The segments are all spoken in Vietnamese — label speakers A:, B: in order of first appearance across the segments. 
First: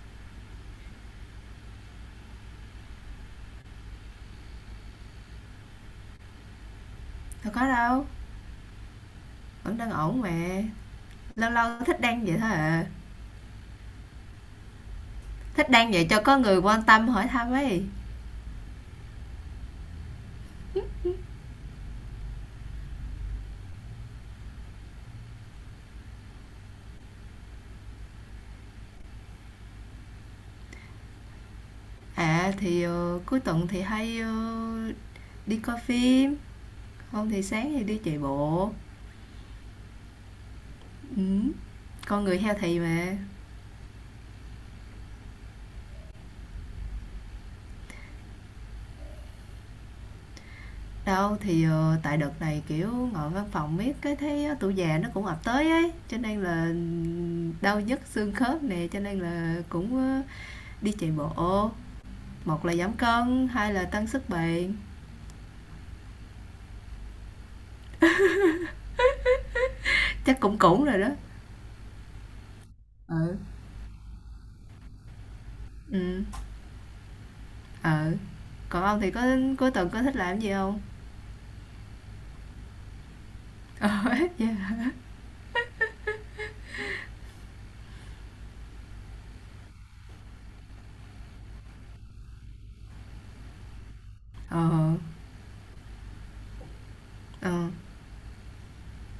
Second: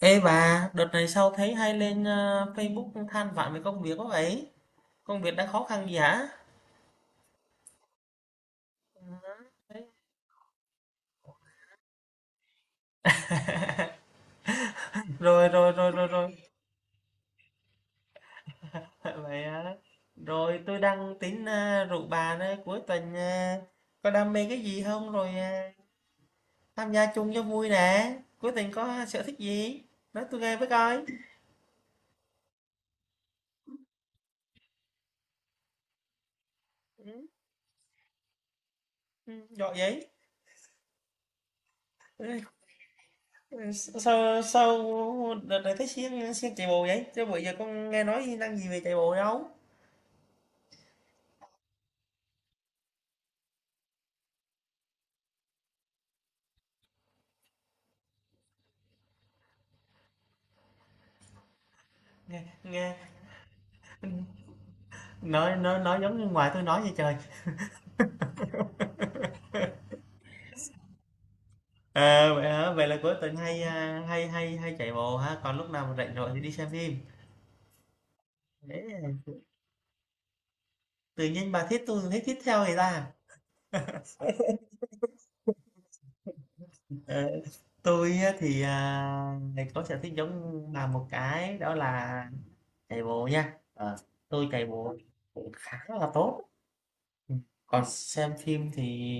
A: Ê bà, đợt này sao thấy hay lên Facebook than vãn về công việc quá vậy? Công việc đang khó khăn gì hả?
B: Đâu có đâu,
A: Ừ,
B: vẫn
A: đấy.
B: đang ổn mà. Lâu lâu thích đăng vậy thôi à.
A: Rồi
B: Thích
A: rồi rồi
B: đăng
A: rồi
B: vậy cho
A: rồi.
B: có người quan tâm hỏi thăm ấy.
A: Vậy hả? Rồi tôi đang tính rủ bà đây cuối tuần có đam mê cái gì không rồi tham gia chung cho vui nè. Cuối tuần có sở thích gì? Nói tôi nghe với coi.
B: Cuối tuần thì hay đi coi phim,
A: Ừ,
B: không thì sáng thì đi chạy bộ.
A: ừ, giỏi vậy.
B: Ừ. Con
A: Ừ,
B: người healthy mà.
A: ừ, Sao sao đợt này thấy siêng siêng chạy bộ vậy? Chứ bữa giờ con nghe nói năng gì về chạy bộ đâu?
B: Tại đợt này kiểu ngồi văn phòng miết cái thấy tuổi già nó cũng ập tới ấy, cho nên là đau nhức xương khớp nè, cho nên là cũng đi chạy bộ.
A: nghe
B: Một là
A: nghe
B: giảm cân, hai là tăng sức bền.
A: Nói giống như ngoài tôi nói vậy trời.
B: Chắc cũng cũng rồi đó.
A: Ờ, vậy hả? Vậy là cuối tuần
B: Ừ.
A: hay, hay chạy bộ ha, còn lúc nào mà rảnh
B: ừ
A: rỗi thì đi xem phim.
B: ờ Còn
A: Thế
B: ông thì có
A: à,
B: cuối tuần có thích làm gì không?
A: tự nhiên bà thích tôi thấy thích theo người ta.
B: ờ dạ.
A: Ờ, tôi á thì, à, ngày có sở thích giống bà một cái đó là chạy bộ nha. Ờ, tôi
B: ờ
A: chạy bộ cũng khá là tốt. Ừ.
B: ờ
A: Còn xem phim thì,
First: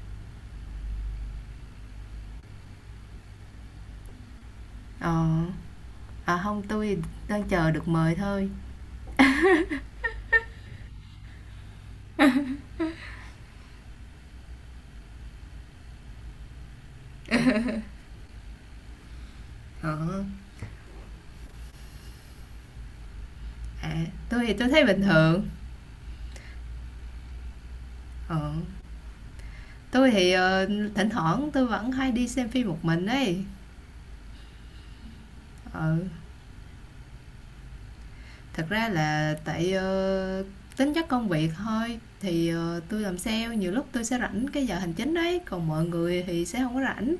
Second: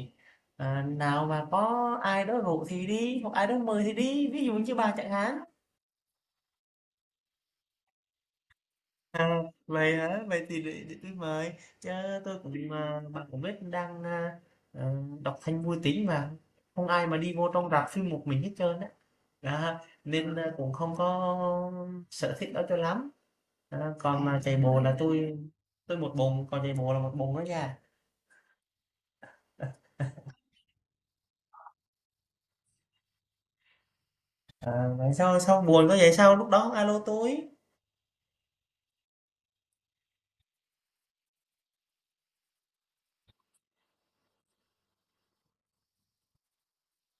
A: à, nào mà có ai đó rủ thì đi, hoặc ai đó mời thì đi, ví dụ như bà chẳng
B: ờ
A: hạn.
B: À không, tôi thì đang chờ được mời thôi.
A: Vậy hả, vậy thì để tôi mời chứ. Tôi cũng mà bạn cũng biết đang à, đọc thanh vui tính mà không ai mà đi vô trong rạp phim một mình hết trơn á. Đó,
B: ờ
A: nên à, cũng không có sở thích đó cho lắm. Đó,
B: À
A: còn mà
B: tôi thì
A: chạy
B: tôi
A: bộ
B: thấy
A: là
B: bình
A: tôi
B: thường.
A: tôi một bồn còn chạy bộ là một bồn đó nha.
B: ờ tôi thì thỉnh thoảng tôi vẫn hay đi xem phim một mình ấy.
A: À, vậy sao sao buồn
B: ờ
A: có vậy sao lúc đó alo tôi.
B: Thật ra là tại tính chất công việc thôi thì tôi làm sale, nhiều lúc tôi sẽ rảnh cái giờ hành chính đấy, còn mọi người thì sẽ không có rảnh.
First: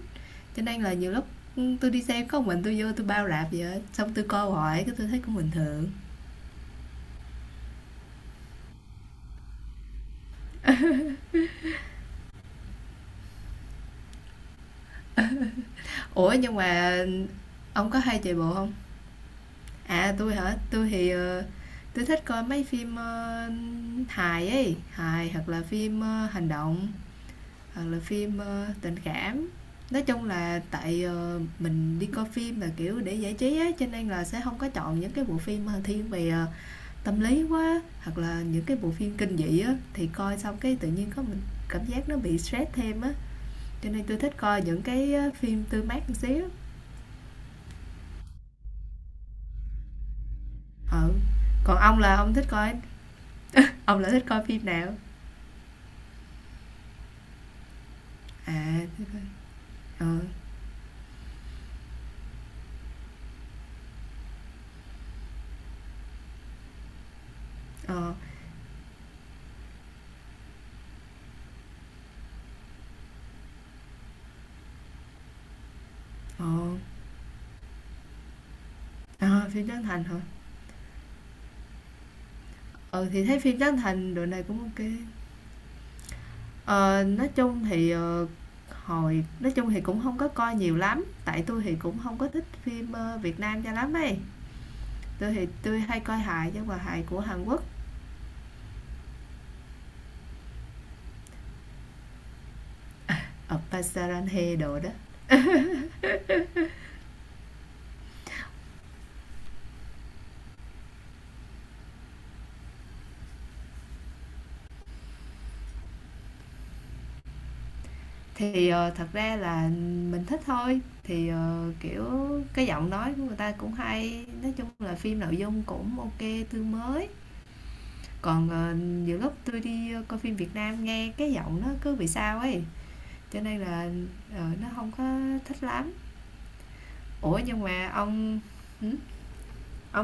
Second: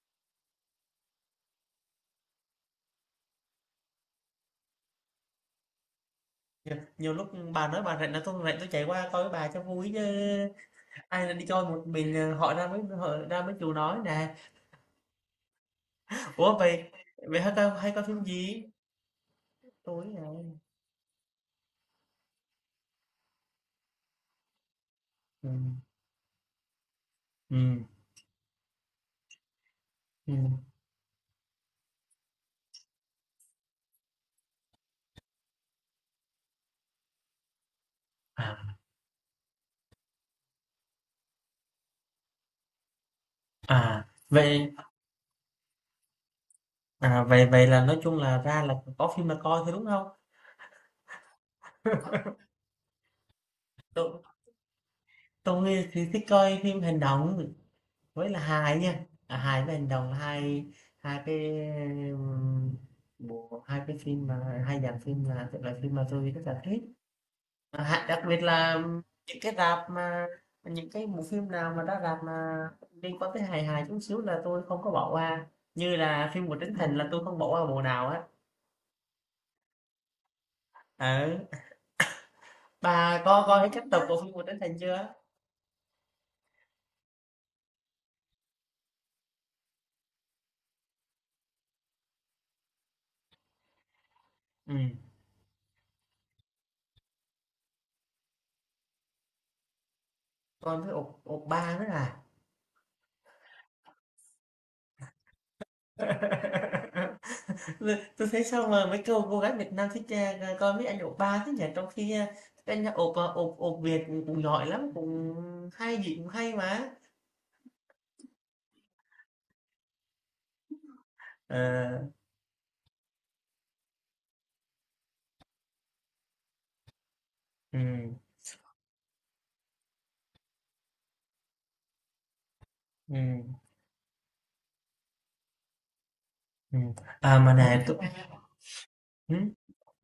B: Cho nên là nhiều lúc, ừ, tôi đi xem có mình tôi, vô tôi bao rạp vậy á, xong tôi coi hoài cái tôi thấy cũng bình thường.
A: Nhiều, nhiều lúc bà nói bà rảnh là tôi rảnh tôi chạy qua coi với bà cho vui chứ, ai là đi coi một mình à, hỏi ra mới họ ra mới chịu nói nè.
B: Ủa, nhưng
A: Ủa, vậy
B: mà
A: vậy hả ta
B: ông
A: hay
B: có
A: coi
B: hay
A: phim
B: chạy bộ
A: gì?
B: không?
A: Tối
B: À,
A: à.
B: tôi hả? Tôi thì, ờ, tui thích coi mấy phim, ơ, hài ấy, hài hoặc
A: Ừ,
B: là phim, ơ, hành động,
A: ừ,
B: hoặc là phim, ơ, tình cảm. Nói chung
A: ừm.
B: là tại, ờ, mình đi coi phim là, kiểu, để giải trí á, cho nên là sẽ không có chọn những cái bộ phim, ờ, thiên về, ờ, tâm lý quá hoặc là
A: À,
B: những cái bộ phim kinh dị á, thì coi xong cái tự nhiên có mình cảm giác nó bị stress thêm á, cho nên
A: à,
B: tôi thích coi
A: vậy
B: những cái phim tươi mát một xíu.
A: à, vậy vậy là nói chung là ra là có phim là coi thôi đúng không?
B: Ừ, còn ông là ông thích coi, ông là
A: Tôi
B: thích coi phim nào?
A: tôi nghĩ thì thích coi phim hành động với là hài nha.
B: à
A: À, hài với hành
B: ờ
A: động là hai hai cái, ừm, bộ hai cái phim mà hai dàn phim là loại phim mà tôi rất là thích. Hạn đặc biệt là những cái rạp mà những cái bộ phim nào mà đã rạp mà liên quan tới hài hài chút xíu là tôi không có bỏ qua, như là
B: ờ
A: phim của Trấn Thành là tôi không bỏ qua bộ nào á.
B: ờ À, phim Trấn Thành hả?
A: Ừ.
B: Ừ
A: Bà
B: thì thấy
A: có
B: phim
A: coi hết
B: Trấn
A: các tập
B: Thành
A: của
B: độ
A: phim của
B: này cũng
A: Trấn Thành
B: ok.
A: chưa?
B: Ờ nói chung thì hồi nói chung thì cũng không có coi nhiều lắm, tại tôi thì cũng không có thích phim Việt Nam cho lắm ấy.
A: Ừ,
B: Tôi thì tôi hay coi hài chứ, mà hài của Hàn Quốc.
A: coi với ột ột ba nữa à.
B: Ờ, Pasarante đồ đó.
A: Tôi thấy sao mà mấy cô gái Việt Nam thích, à, coi mấy anh ột ba thế nhỉ, trong khi à, các anh ột à, ột ột Việt cũng giỏi lắm, cũng hay gì cũng hay mà.
B: Thì, ờ, thật ra là mình thích thôi, thì, ờ,
A: Ờ,
B: kiểu, cái giọng nói của người ta cũng hay, nói chung là phim nội dung cũng ok, tươi mới.
A: ừ.
B: Còn, ờ, nhiều lúc tôi đi coi phim Việt Nam nghe cái giọng nó cứ bị sao ấy,
A: Ừ.
B: cho nên là, ờ, nó không có thích lắm.
A: Ừ. À
B: Ủa,
A: mà
B: nhưng
A: nè
B: mà
A: tôi,
B: ông hửm?
A: ừ,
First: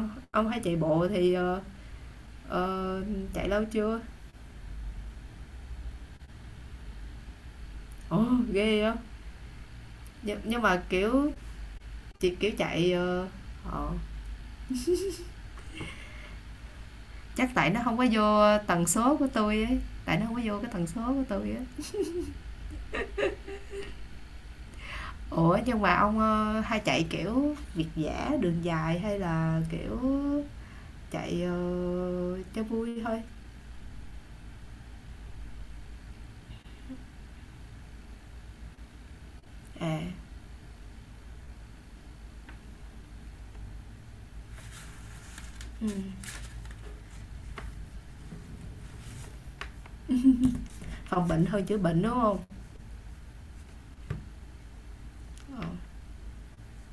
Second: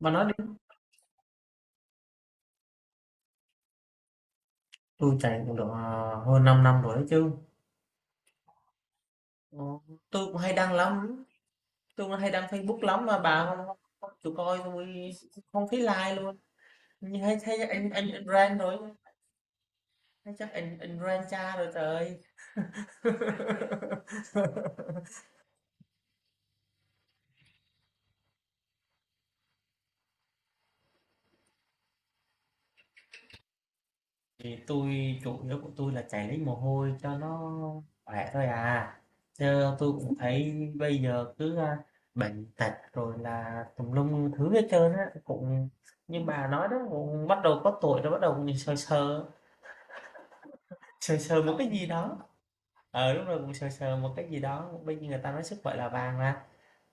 A: bà nói đi.
B: ông hay chạy bộ thì, ờ, ờ, chạy lâu chưa?
A: Tôi chạy cũng được hơn 5 năm rồi đấy chứ.
B: Ồ, ghê vậy!
A: Ờ, tôi cũng
B: Nhưng
A: hay
B: nhưng
A: đăng
B: mà,
A: lắm,
B: kiểu,
A: tôi cũng hay
B: chỉ,
A: đăng
B: kiểu,
A: Facebook
B: chạy,
A: lắm mà
B: ờ,
A: bà không, không,
B: ờ.
A: không chịu coi tôi, không thấy like luôn, như hay
B: Chắc
A: thấy
B: tại nó
A: anh
B: không có
A: anh anh
B: vô
A: rant rồi,
B: tần số của tôi ấy, tại nó
A: hay
B: không có
A: chắc
B: vô cái
A: anh
B: tần
A: anh
B: số của
A: rant
B: tôi
A: cha
B: á.
A: rồi trời.
B: Ủa, nhưng mà ông, ơ, hay chạy, kiểu, việt dã, đường dài hay là, kiểu, chạy, ờ, cho vui thôi?
A: Thì tôi chủ yếu của tôi là chảy lấy mồ hôi cho nó khỏe thôi à, chứ tôi
B: À,
A: cũng thấy bây giờ cứ à, bệnh tật rồi là tùm lum thứ hết trơn á, cũng như
B: ừm,
A: bà nói đó, cũng bắt đầu có tuổi rồi, bắt đầu cũng sờ sờ sờ
B: phòng
A: sờ
B: bệnh
A: một
B: hơn
A: cái
B: chữa
A: gì
B: bệnh, đúng
A: đó,
B: không?
A: ờ lúc rồi cũng sờ sờ một cái gì đó. Bây giờ người ta nói sức
B: Ờ,
A: khỏe là vàng mà.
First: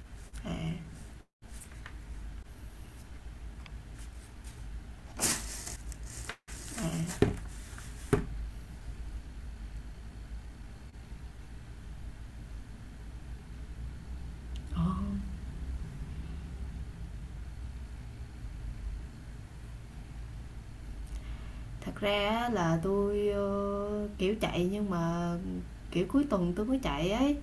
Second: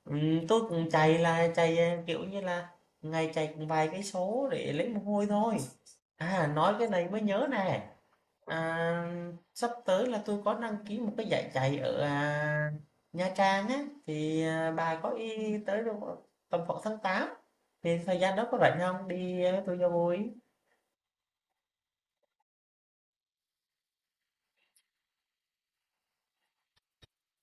A: Ừ,
B: à,
A: tôi cũng chạy là chạy à, kiểu như là ngày chạy cũng vài cái số để lấy mồ hôi thôi. À nói cái này mới
B: à,
A: nhớ nè. À, sắp tới là tôi có đăng ký một cái giải chạy ở Nha Trang á thì à,
B: ờ.
A: bà có ý tới đâu ạ? Tầm khoảng tháng 8, thì thời gian đó có rảnh không đi à, với tôi cho vui.
B: Thật ra á là tôi ơ, kiểu, chạy nhưng mà, kiểu, cuối tuần tôi mới chạy ấy.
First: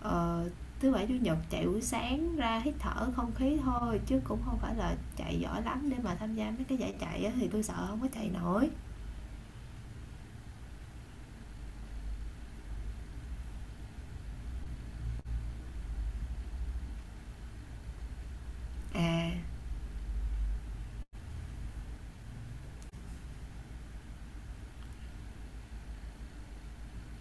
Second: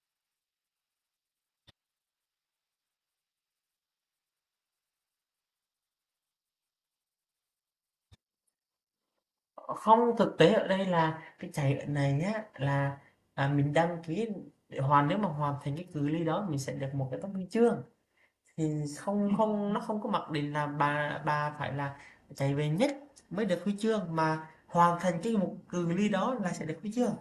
B: Ờ, thứ bảy chủ nhật chạy buổi sáng ra hít thở không khí thôi, chứ cũng không phải là chạy giỏi lắm để mà tham gia mấy cái giải chạy á, thì tôi sợ không có chạy nổi.
A: Không, thực tế ở đây là cái chạy ở này á là à, mình đăng ký để hoàn nếu mà hoàn thành cái cự ly đó mình sẽ được một cái tấm huy chương thì không
B: à
A: không nó không có mặc định là bà phải là chạy về nhất mới được huy chương, mà hoàn thành cái một cự ly đó là sẽ được huy chương.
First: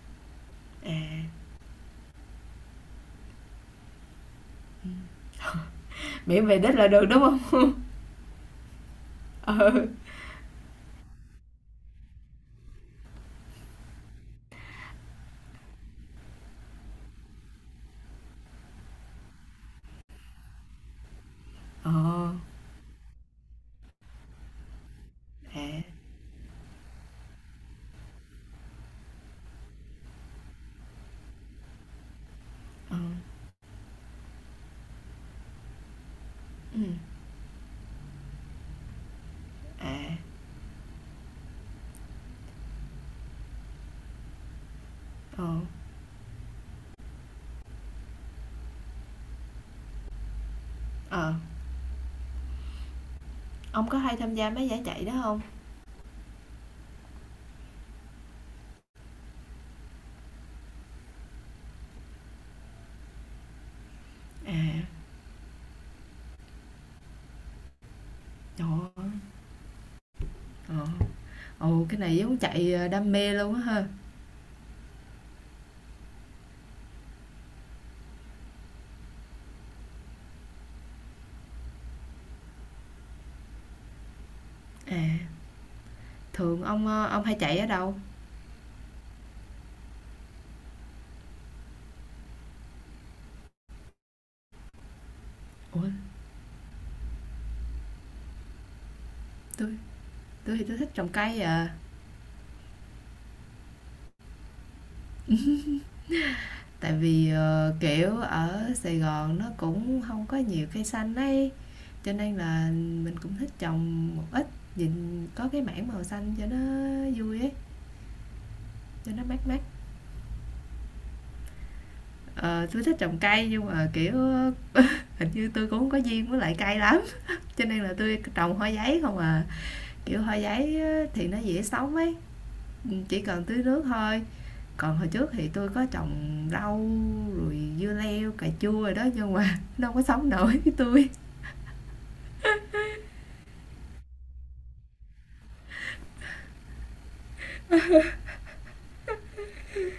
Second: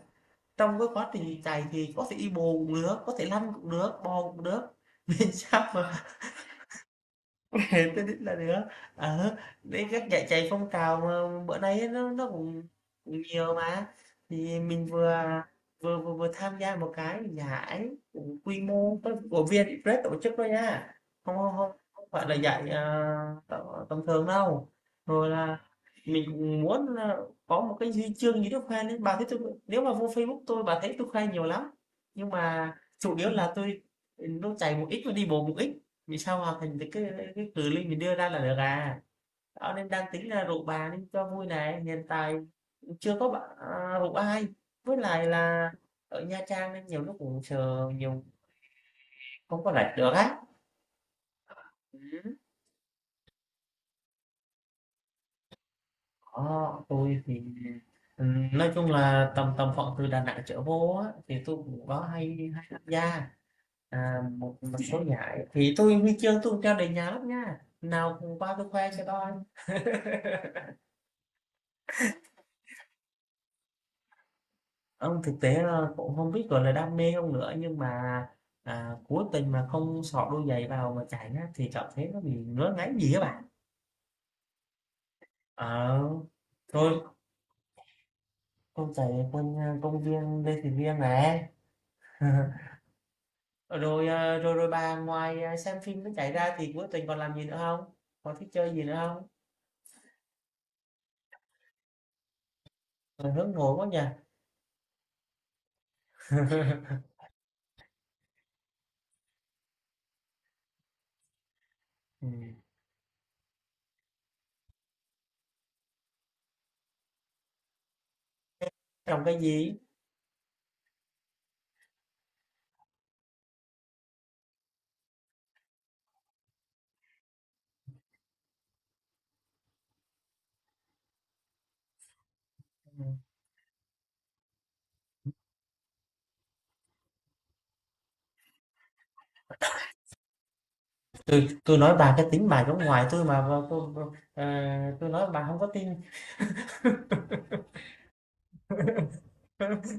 A: Trong cái
B: à
A: quá trình chạy thì có thể đi bồ cũng được, có thể lăn cũng được, bò cũng được. Miễn sao mà
B: Miễn về đích là được đúng không?
A: tôi định là được. Ờ,
B: ừ
A: đấy các dạy chạy phong trào mà bữa nay nó cũng cũng nhiều mà. Thì mình vừa tham gia một cái giải cũng quy mô có- của Vietpress tổ chức thôi nha, không không không,
B: ờ
A: không phải là giải tầm tầm thường đâu. Rồi là
B: à
A: mình cũng muốn là có một cái huy chương gì đó khoe lên, bà thấy tôi, nếu mà vô Facebook tôi bà thấy tôi khoe nhiều lắm, nhưng mà
B: ờ
A: chủ yếu là tôi, ừ, nó chạy một ít và đi bộ một ít vì sao hoàn thành
B: ừ
A: được cái cự ly mình đưa ra là được à. Đó nên đang
B: à
A: tính là rủ bà nên cho vui này, hiện tại chưa có bạn à, rủ ai với lại
B: ờ
A: là ở Nha Trang nên nhiều lúc cũng sợ nhiều không có rảnh được á.
B: ờ
A: Ừ.
B: ông có hay tham gia mấy giải chạy đó không?
A: Đó, tôi thì, ừ, nói chung là tầm tầm khoảng từ Đà Nẵng trở vô á, thì tôi cũng có hay hay tham gia, à, một số giải thì tôi huy chương tôi cũng treo đầy nhà lắm nha, nào cùng qua
B: Trời
A: tôi khoe cho
B: ơi.
A: coi.
B: ờ Ồ, cái này giống chạy đam mê luôn á ha.
A: Ông thực tế là cũng không biết, gọi là, đam mê không nữa, nhưng mà, à, cố tình mà không xỏ đôi giày vào mà chạy á, thì cảm thấy nó bị ngứa ngáy gì các bạn.
B: À,
A: Ờ,
B: thường ông
A: rồi
B: ờ, ông hay chạy ở đâu?
A: con chạy ở quanh, a, công viên Lê Thị Riêng này. Rồi, à, rồi rồi bà ngoài, à, xem
B: Ủa,
A: phim với chạy ra thì cuối tuần còn làm gì nữa không? Còn thích chơi gì nữa không?
B: tôi tôi thì tôi thích trồng cây à.
A: Ờ, hướng nội quá nhỉ?
B: Tại vì, ờ, kiểu, ở Sài Gòn nó cũng không có nhiều cây xanh ấy, cho nên
A: Ừm,
B: là mình cũng thích trồng một ít, nhìn có cái mảng màu xanh cho nó vui ấy, cho
A: trồng
B: nó
A: cái
B: mát mát.
A: gì?
B: Ờ, tui thích trồng cây nhưng mà, kiểu, hình như tôi cũng hông có duyên với lại cây lắm, cho nên là tôi trồng hoa giấy không à. Kiểu, hoa giấy thì nó dễ sống ấy,
A: Ừm,
B: chỉ cần tưới nước thôi. Còn hồi trước thì tôi có trồng rau rồi dưa leo, cà chua rồi đó nhưng mà nó hông có sống nổi với tôi.
A: tui nói bà cái tính bà giống ngoài tôi mà tôi nói bà không có tin.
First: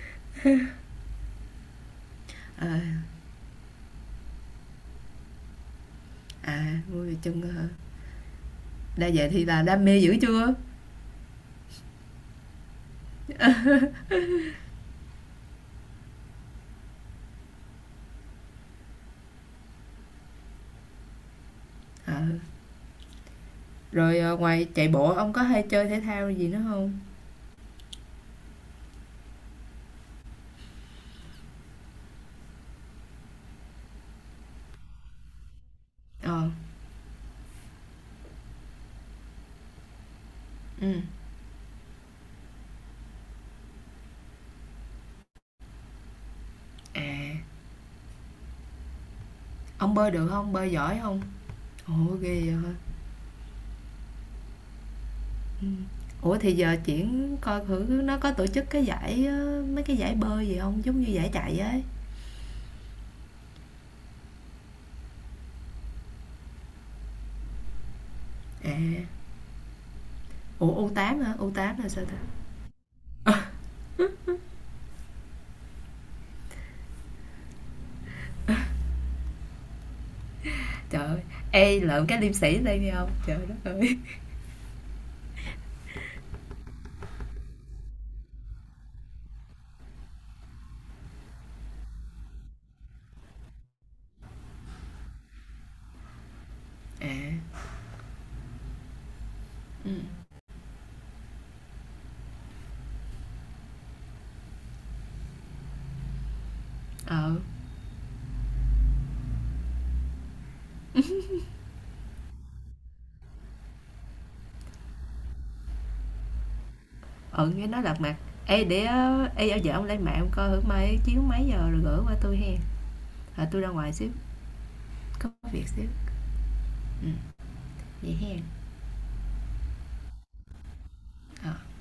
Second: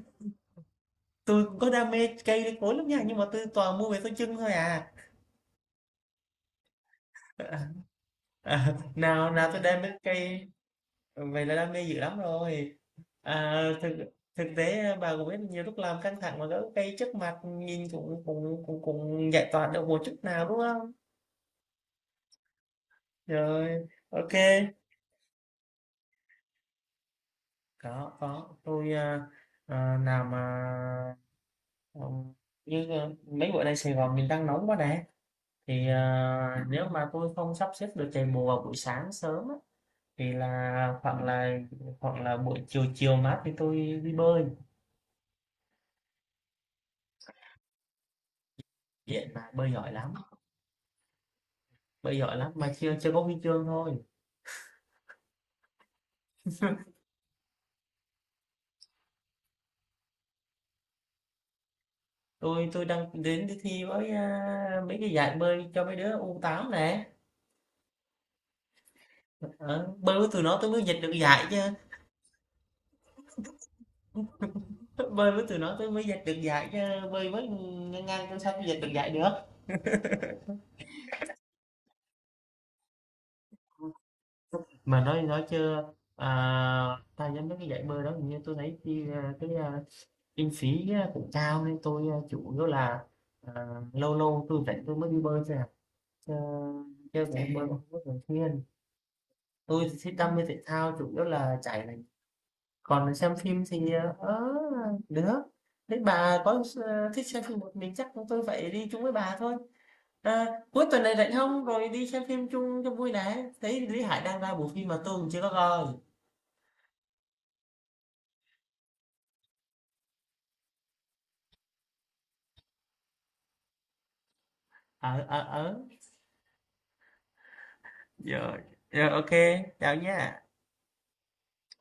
A: Tôi cũng có đam mê cây đến cối lắm nha, nhưng mà tôi toàn mua về tôi chưng thôi à.
B: À, vui chân cơ hả?
A: À, à
B: Đã vậy
A: nào
B: thì
A: nào tôi
B: là
A: đam
B: đam
A: mê
B: mê dữ
A: cây,
B: chưa?
A: vậy là đam mê dữ lắm rồi. À, thực thực tế à, bà cũng biết nhiều lúc làm căng thẳng mà gỡ cây trước mặt nhìn cũng cũng cũng cũng giải tỏa được một chút nào đúng không? Rồi
B: Rồi
A: ok.
B: ờ, ngoài chạy bộ ông có hay chơi thể thao gì nữa không?
A: Có tôi à, à, nào mà, ừm, như à, mấy bữa nay Sài Gòn mình đang nóng quá nè, thì
B: Ờ,
A: à, nếu mà tôi không sắp xếp được chạy bộ vào buổi sáng sớm á, thì
B: ừ.
A: là khoảng là hoặc là buổi chiều chiều mát thì tôi đi bơi,
B: À,
A: biển mà
B: ông bơi được không? Bơi giỏi không? Ủa
A: bơi giỏi
B: ghê
A: lắm
B: vậy hả?
A: mà chưa chưa có huy chương thôi.
B: Ủa thì giờ chuyển coi thử nó có tổ chức cái giải mấy cái giải bơi gì không? Giống như giải chạy ấy.
A: Tôi đang đến đi thi với à, mấy cái giải bơi cho mấy đứa u tám nè.
B: À,
A: Ờ, bơi với tụi nó tôi
B: ủa
A: mới
B: u
A: giành được
B: tám hả?
A: giải
B: u
A: chứ.
B: tám là sao ta?
A: Bơi với tụi nó tôi mới giành được giải chứ, bơi với ngang ngang tôi sao tôi giành được giải được.
B: Trời ơi, ê lượm cái liêm sĩ lên đi ông. Trời đất ơi.
A: Mà nói chưa à, ta nhắm mấy cái giải bơi đó hình như tôi thấy chi à, cái à, kinh phí cũng cao nên tôi chủ yếu là ờ, lâu lâu tôi rảnh tôi mới đi bơi thôi à, chứ chứ cũng
B: À,
A: bơi không có không thường xuyên. Tôi
B: ừ.
A: thì thích đam mê thể thao chủ yếu là chạy này, còn xem phim thì ờ, ở nữa. Thế bà có thích
B: Ờ,
A: xem phim một mình chắc chúng tôi phải đi chung với bà thôi, à, cuối tuần này rảnh không rồi đi xem phim chung cho vui này, thấy Lý Hải đang ra bộ phim mà tôi cũng chưa có coi.
B: ừ cái nói lật mặt. Ê để ờ, ê ở vợ ông lên mạng ông coi thử mai chiếu mấy giờ rồi gửi qua tôi hen. À, tôi ra ngoài xíu,
A: ở
B: có
A: ở
B: việc
A: ở
B: xíu. Ừ vậy hen.
A: Rồi, rồi ok, chào nhé.
B: Ờ.